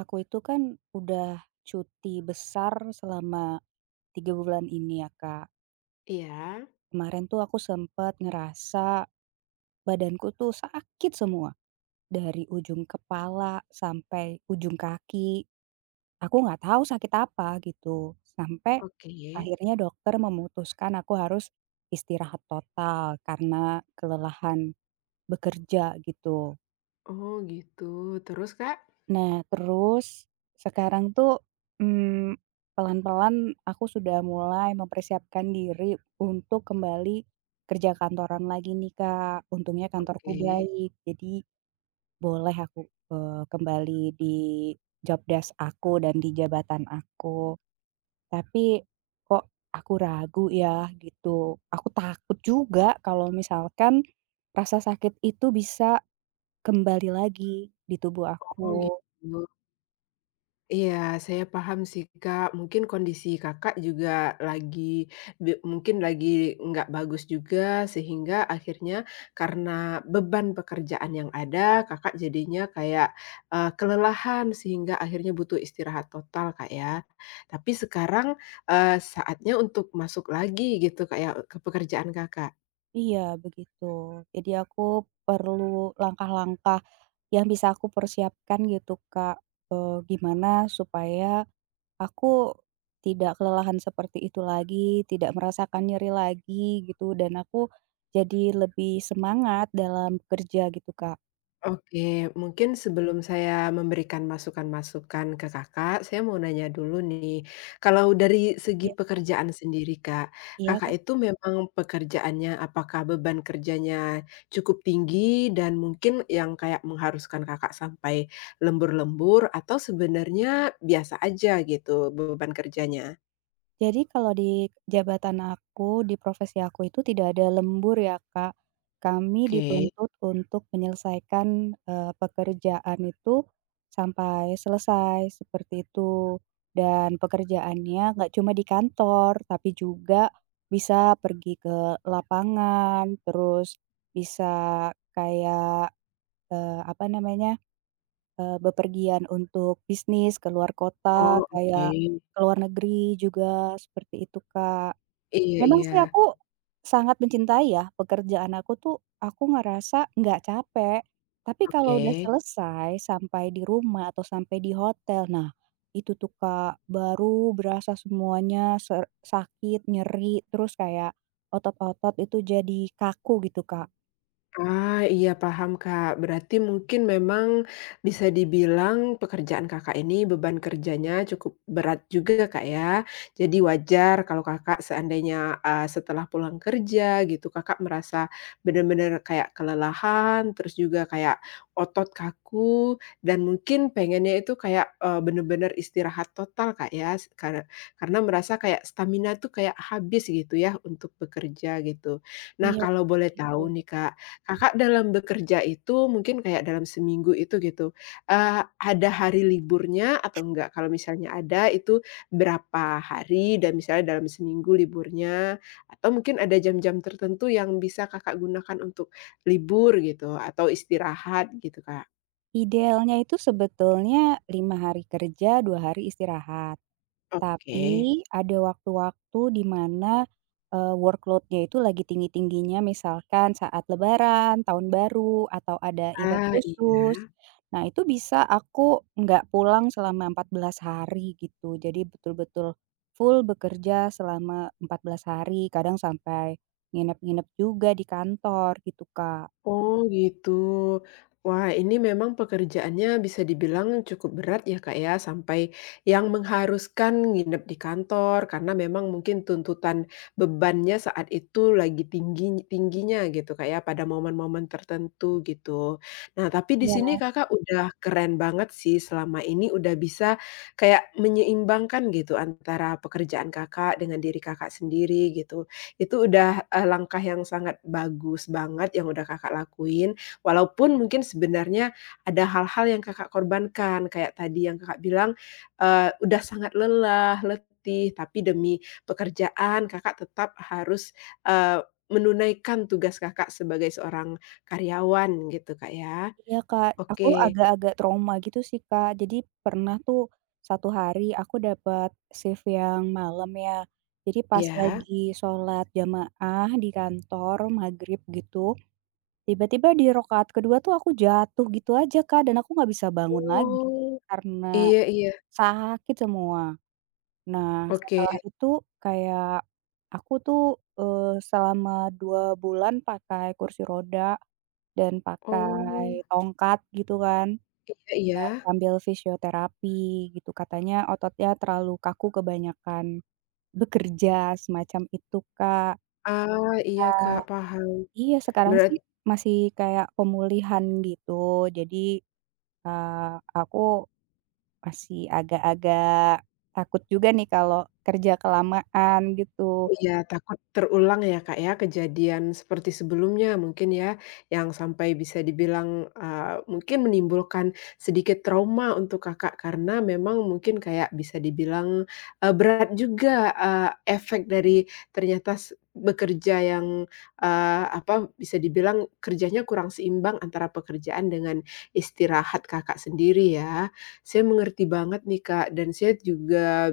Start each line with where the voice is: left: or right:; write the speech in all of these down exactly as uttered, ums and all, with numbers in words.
right: Aku itu kan udah cuti besar selama tiga bulan ini ya, Kak.
left: Iya,
right: Kemarin tuh aku sempet ngerasa badanku tuh sakit semua, dari ujung kepala sampai ujung kaki. Aku nggak tahu sakit apa gitu, sampai
left: oke.
right: akhirnya dokter memutuskan aku harus istirahat total karena kelelahan bekerja gitu.
left: Oh gitu, terus Kak?
right: Nah, terus sekarang tuh, mmm, pelan-pelan aku sudah mulai mempersiapkan diri untuk kembali kerja kantoran lagi nih, Kak. Untungnya kantorku
left: Oke.
right: baik, jadi boleh aku, eee, kembali di job desk aku dan di jabatan aku. Tapi kok aku ragu ya gitu. Aku takut juga kalau misalkan rasa sakit itu bisa kembali lagi di tubuh
left: Oh
right: aku.
left: gitu. Iya, saya paham sih Kak, mungkin kondisi Kakak juga lagi be mungkin lagi nggak bagus juga, sehingga akhirnya karena beban pekerjaan yang ada, Kakak jadinya kayak, eee, kelelahan sehingga akhirnya butuh istirahat total Kak ya. Tapi sekarang, eee, saatnya untuk masuk lagi gitu Kak ya, ke pekerjaan Kakak?
right: Iya, begitu. Jadi aku perlu langkah-langkah yang bisa aku persiapkan gitu, Kak, eee, gimana supaya aku tidak kelelahan seperti itu lagi, tidak merasakan nyeri lagi gitu, dan aku jadi lebih semangat dalam bekerja gitu, Kak.
left: Oke, mungkin sebelum saya memberikan masukan-masukan ke Kakak, saya mau nanya dulu nih. Kalau dari segi
right: Iya, Kak.
left: pekerjaan sendiri, Kak,
right: Iya,
left: Kakak
right: Kak?
left: itu memang pekerjaannya apakah beban kerjanya cukup tinggi dan mungkin yang kayak mengharuskan Kakak sampai lembur-lembur atau sebenarnya biasa aja gitu beban kerjanya?
right: Jadi kalau di jabatan aku, di profesi aku itu tidak ada lembur ya, Kak. Kami
left: Oke.
right: dituntut untuk menyelesaikan, eee, pekerjaan itu sampai selesai, seperti itu. Dan pekerjaannya nggak cuma di kantor, tapi juga bisa pergi ke lapangan, terus bisa kayak, eee, apa namanya, Eee, bepergian untuk bisnis ke luar kota,
left: Oh, oke.
right: kayak ke luar negeri juga, seperti itu, Kak.
left: Iya
right: Memang
left: iya.
right: sih aku sangat mencintai ya pekerjaan aku tuh, aku ngerasa nggak capek, tapi kalau udah
left: Oke.
right: selesai sampai di rumah atau sampai di hotel, nah itu tuh, Kak, baru berasa semuanya ser sakit, nyeri, terus kayak otot-otot itu jadi kaku gitu, Kak.
left: Ah, iya paham Kak. Berarti mungkin memang bisa dibilang pekerjaan Kakak ini beban kerjanya cukup berat juga Kak ya. Jadi wajar kalau Kakak seandainya, eee, setelah pulang kerja gitu Kakak merasa benar-benar kayak kelelahan, terus juga kayak otot kaku dan mungkin pengennya itu kayak, eee, benar bener istirahat total Kak ya, s kare karena merasa kayak stamina tuh kayak habis gitu ya untuk bekerja gitu. Nah,
right: Iya,
left: kalau boleh
right: seperti
left: tahu nih
right: itu.
left: Kak, Kakak dalam bekerja itu mungkin kayak dalam seminggu itu gitu, eee, ada hari liburnya atau enggak? Kalau misalnya ada itu berapa hari dan misalnya dalam seminggu liburnya, atau mungkin ada jam-jam tertentu yang bisa Kakak gunakan untuk libur gitu atau istirahat gitu, Kak?
right: Idealnya itu sebetulnya lima hari kerja, dua hari istirahat.
left: Oke.
right: Tapi ada waktu-waktu di mana, eee, workload-nya itu lagi tinggi-tingginya misalkan saat lebaran, tahun baru, atau ada event
left: Ah, iya.
right: khusus. Nah itu bisa aku nggak pulang selama empat belas hari gitu. Jadi betul-betul full bekerja selama empat belas hari, kadang sampai nginep-nginep juga di kantor gitu, Kak.
left: Oh gitu. Wah, ini memang pekerjaannya bisa dibilang cukup berat ya, Kak, ya, sampai yang mengharuskan nginep di kantor karena memang mungkin tuntutan bebannya saat itu lagi tinggi tingginya gitu, Kak, ya, pada momen-momen tertentu gitu. Nah, tapi di sini
right: Iya.
left: Kakak udah keren banget sih selama ini udah bisa kayak menyeimbangkan gitu antara pekerjaan Kakak dengan diri Kakak sendiri gitu. Itu udah, eee, langkah yang sangat bagus banget yang udah Kakak lakuin, walaupun mungkin sebenarnya ada hal-hal yang Kakak korbankan, kayak tadi yang Kakak bilang, eee, udah sangat lelah, letih, tapi demi pekerjaan Kakak tetap harus, eee, menunaikan tugas Kakak sebagai seorang karyawan gitu, Kak, ya.
right: Iya, Kak, aku
left: Oke,
right: agak-agak trauma gitu sih, Kak. Jadi pernah tuh satu hari aku dapat shift yang malam ya. Jadi pas
left: ya.
right: lagi sholat jamaah di kantor maghrib gitu, tiba-tiba di rakaat kedua tuh aku jatuh gitu aja, Kak, dan aku nggak bisa bangun lagi
left: Oh,
right: karena
left: iya iya,
right: sakit semua. Nah,
left: oke.
right: setelah itu kayak aku tuh, eee, selama dua bulan pakai kursi roda dan
left: Oh,
right: pakai tongkat gitu kan.
left: iya iya.
right: Sambil fisioterapi gitu katanya ototnya terlalu kaku kebanyakan bekerja semacam itu, Kak.
left: Ah, iya,
right: Nah.
left: Kak, paham.
right: Iya sekarang sih
left: berarti
right: masih kayak pemulihan gitu jadi, eee, aku masih agak-agak takut juga nih kalau kerja kelamaan gitu.
left: Iya, takut terulang ya, Kak, ya, kejadian seperti sebelumnya mungkin ya, yang sampai bisa dibilang, eee, mungkin menimbulkan sedikit trauma untuk Kakak karena memang mungkin kayak bisa dibilang, eee, berat juga, eee, efek dari ternyata s bekerja yang, eee, apa, bisa dibilang kerjanya kurang seimbang antara pekerjaan dengan istirahat Kakak sendiri ya. Saya mengerti banget nih, Kak, dan saya juga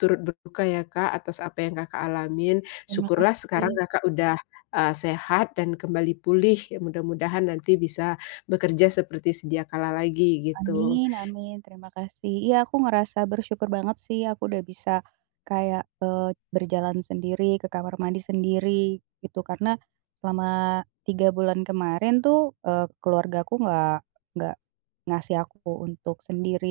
left: turut berduka ya, Kak, atas apa yang Kakak alamin.
right: Terima
left: Syukurlah sekarang
right: kasih.
left: Kakak udah, eee, sehat dan kembali pulih, ya mudah-mudahan nanti bisa bekerja seperti sedia kala lagi gitu.
right: Amin amin, terima kasih. Iya, aku ngerasa bersyukur banget sih aku udah bisa kayak, eee, berjalan sendiri, ke kamar mandi sendiri, gitu. Karena selama tiga bulan kemarin tuh, eh, keluarga aku nggak nggak ngasih aku untuk sendiri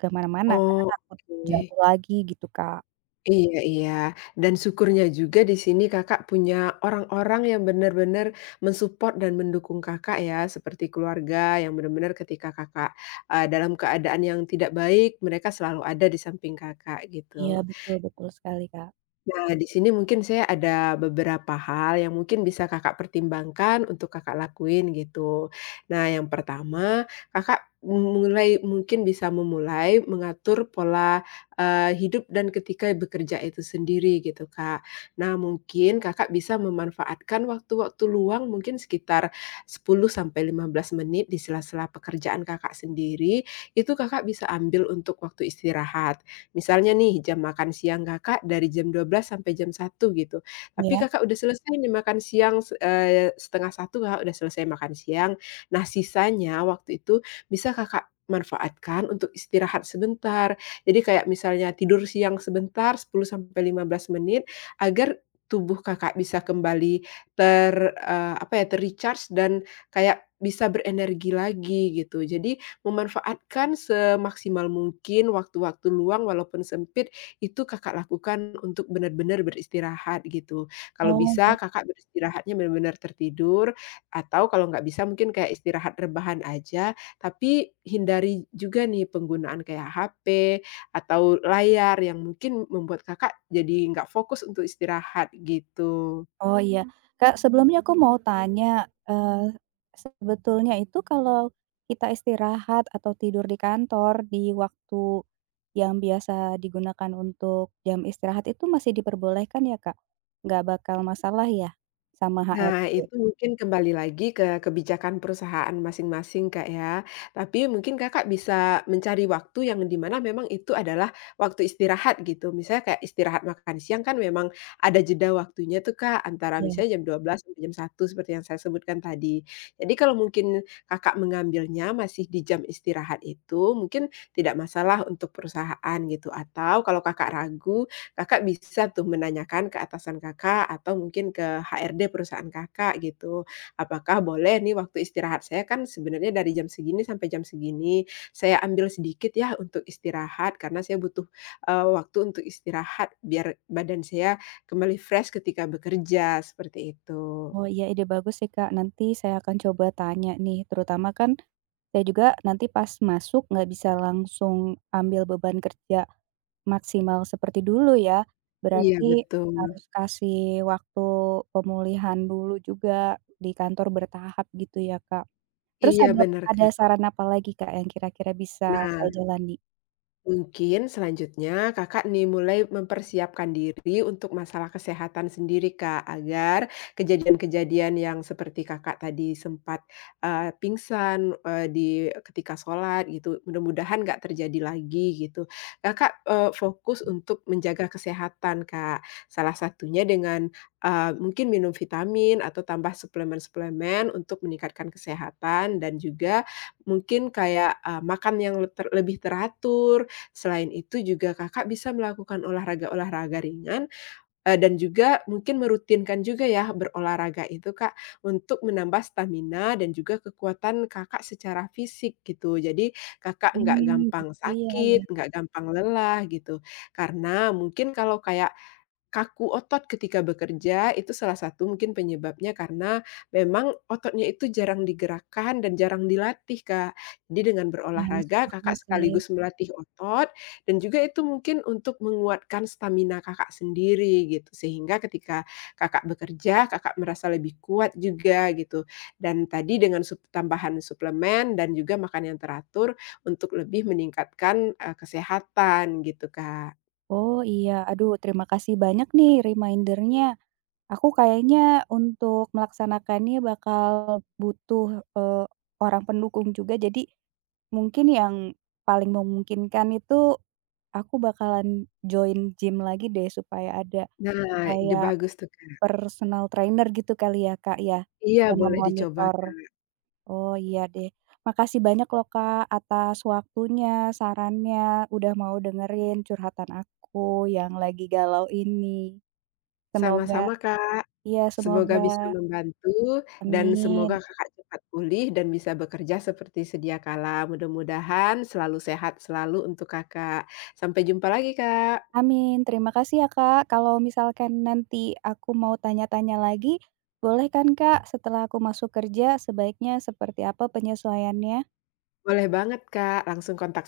right: kemana mana karena
left: Oh,
right: takut
left: oke.
right: jatuh lagi gitu, Kak.
left: Iya iya, dan syukurnya juga di sini Kakak punya orang-orang yang benar-benar mensupport dan mendukung Kakak ya, seperti keluarga yang benar-benar ketika Kakak, eee, dalam keadaan yang tidak baik, mereka selalu ada di samping Kakak
right: Iya,
left: gitu.
right: betul betul sekali, Kak.
left: Nah, di sini mungkin saya ada beberapa hal yang mungkin bisa Kakak pertimbangkan untuk Kakak lakuin gitu. Nah, yang pertama, Kakak mulai mungkin bisa memulai mengatur pola, eee, hidup dan ketika bekerja itu sendiri gitu, Kak. Nah, mungkin Kakak bisa memanfaatkan waktu-waktu luang mungkin sekitar sepuluh sampai lima belas menit di sela-sela pekerjaan Kakak sendiri, itu Kakak bisa ambil untuk waktu istirahat. Misalnya nih jam makan siang Kakak dari jam dua belas sampai jam satu gitu, tapi
right: Ya.
left: Kakak udah selesai nih makan siang se eee, dua belas tiga puluh Kakak udah selesai makan siang. Nah sisanya waktu itu bisa Kakak manfaatkan untuk istirahat sebentar. Jadi kayak misalnya tidur siang sebentar sepuluh sampai lima belas menit agar tubuh Kakak bisa kembali ter eee, apa ya, ter dan kayak bisa berenergi lagi gitu. Jadi memanfaatkan semaksimal mungkin waktu-waktu luang walaupun sempit, itu Kakak lakukan untuk benar-benar beristirahat gitu. Kalau
right: Oh, iya.
left: bisa Kakak beristirahatnya benar-benar tertidur, atau kalau nggak bisa mungkin kayak istirahat rebahan aja, tapi hindari juga nih penggunaan kayak H P atau layar yang mungkin membuat Kakak jadi nggak fokus untuk istirahat gitu.
right: Oh iya. Kak, sebelumnya aku mau tanya, eee, sebetulnya itu kalau kita istirahat atau tidur di kantor di waktu yang biasa digunakan untuk jam istirahat itu masih diperbolehkan ya, Kak? Nggak bakal masalah ya sama
left: Nah,
right: H R D?
left: itu mungkin kembali lagi ke kebijakan perusahaan masing-masing, Kak, ya. Tapi mungkin Kakak bisa mencari waktu yang di mana memang itu adalah waktu istirahat gitu. Misalnya kayak istirahat makan siang kan memang ada jeda waktunya tuh, Kak, antara
right: Iya.
left: misalnya jam dua belas sampai jam satu seperti yang saya sebutkan tadi. Jadi kalau mungkin Kakak mengambilnya masih di jam istirahat itu, mungkin tidak masalah untuk perusahaan gitu. Atau kalau Kakak ragu Kakak bisa tuh menanyakan ke atasan Kakak atau mungkin ke H R D perusahaan Kakak gitu, "Apakah boleh nih waktu istirahat saya kan sebenarnya dari jam segini sampai jam segini, saya ambil sedikit ya untuk istirahat karena saya butuh, eee, waktu untuk istirahat biar badan saya kembali fresh ketika bekerja," seperti itu.
right: Oh iya, ide bagus sih, Kak. Nanti saya akan coba tanya nih, terutama kan saya juga nanti pas masuk nggak bisa langsung ambil beban kerja maksimal seperti dulu ya,
left: Iya
right: berarti
left: betul.
right: harus kasih waktu pemulihan dulu juga di kantor bertahap gitu ya, Kak. Terus
left: Iya
right: ada
left: benar
right: ada
left: Kak.
right: saran apa lagi, Kak, yang kira-kira bisa saya
left: Nah,
right: jalani?
left: mungkin selanjutnya Kakak nih mulai mempersiapkan diri untuk masalah kesehatan sendiri, Kak, agar kejadian-kejadian yang seperti Kakak tadi sempat, eee, pingsan, eee, di ketika sholat gitu, mudah-mudahan nggak terjadi lagi gitu. Kakak, eee, fokus untuk menjaga kesehatan, Kak. Salah satunya dengan, eee, mungkin minum vitamin atau tambah suplemen-suplemen untuk meningkatkan kesehatan dan juga mungkin kayak, eee, makan yang le ter lebih teratur, selain itu juga Kakak bisa melakukan olahraga-olahraga ringan, eee, dan juga mungkin merutinkan juga ya berolahraga itu Kak, untuk menambah stamina dan juga kekuatan Kakak secara fisik gitu. Jadi Kakak nggak
right: Mmm,
left: gampang
right: gitu ya ya,
left: sakit, nggak gampang lelah gitu. Karena mungkin kalau kayak kaku otot ketika bekerja itu salah satu mungkin penyebabnya karena memang ototnya itu jarang digerakkan dan jarang dilatih, Kak. Jadi dengan
right: ya masuk
left: berolahraga
right: akal
left: Kakak
right: sih.
left: sekaligus melatih otot dan juga itu mungkin untuk menguatkan stamina Kakak sendiri gitu, sehingga ketika Kakak bekerja, Kakak merasa lebih kuat juga gitu. Dan tadi dengan sup tambahan suplemen dan juga makan yang teratur untuk lebih meningkatkan, eee, kesehatan gitu, Kak.
right: Oh iya, aduh terima kasih banyak nih reminder-nya. Aku kayaknya untuk melaksanakannya bakal butuh, eee, orang pendukung juga, jadi mungkin yang paling memungkinkan itu aku bakalan join gym lagi deh supaya ada
left: Nah, ide
right: kayak
left: bagus tuh, Kak.
right: personal trainer gitu kali ya, Kak, ya?
left: Iya,
right: Yang
left: boleh dicoba.
right: memonitor. Oh, iya deh. Makasih banyak loh, Kak, atas waktunya, sarannya, udah mau dengerin curhatan aku yang lagi galau ini. Semoga
left: Sama-sama, Kak.
right: iya
left: Semoga
right: semoga.
left: bisa membantu dan semoga
right: Amin.
left: Kakak cepat pulih dan bisa bekerja seperti sedia kala. Mudah-mudahan selalu sehat selalu untuk Kakak. Sampai jumpa lagi, Kak.
right: Amin, terima kasih ya Kak. Kalau misalkan nanti aku mau tanya-tanya lagi, boleh kan Kak setelah aku masuk kerja sebaiknya seperti apa penyesuaiannya?
left: Boleh banget, Kak, langsung kontak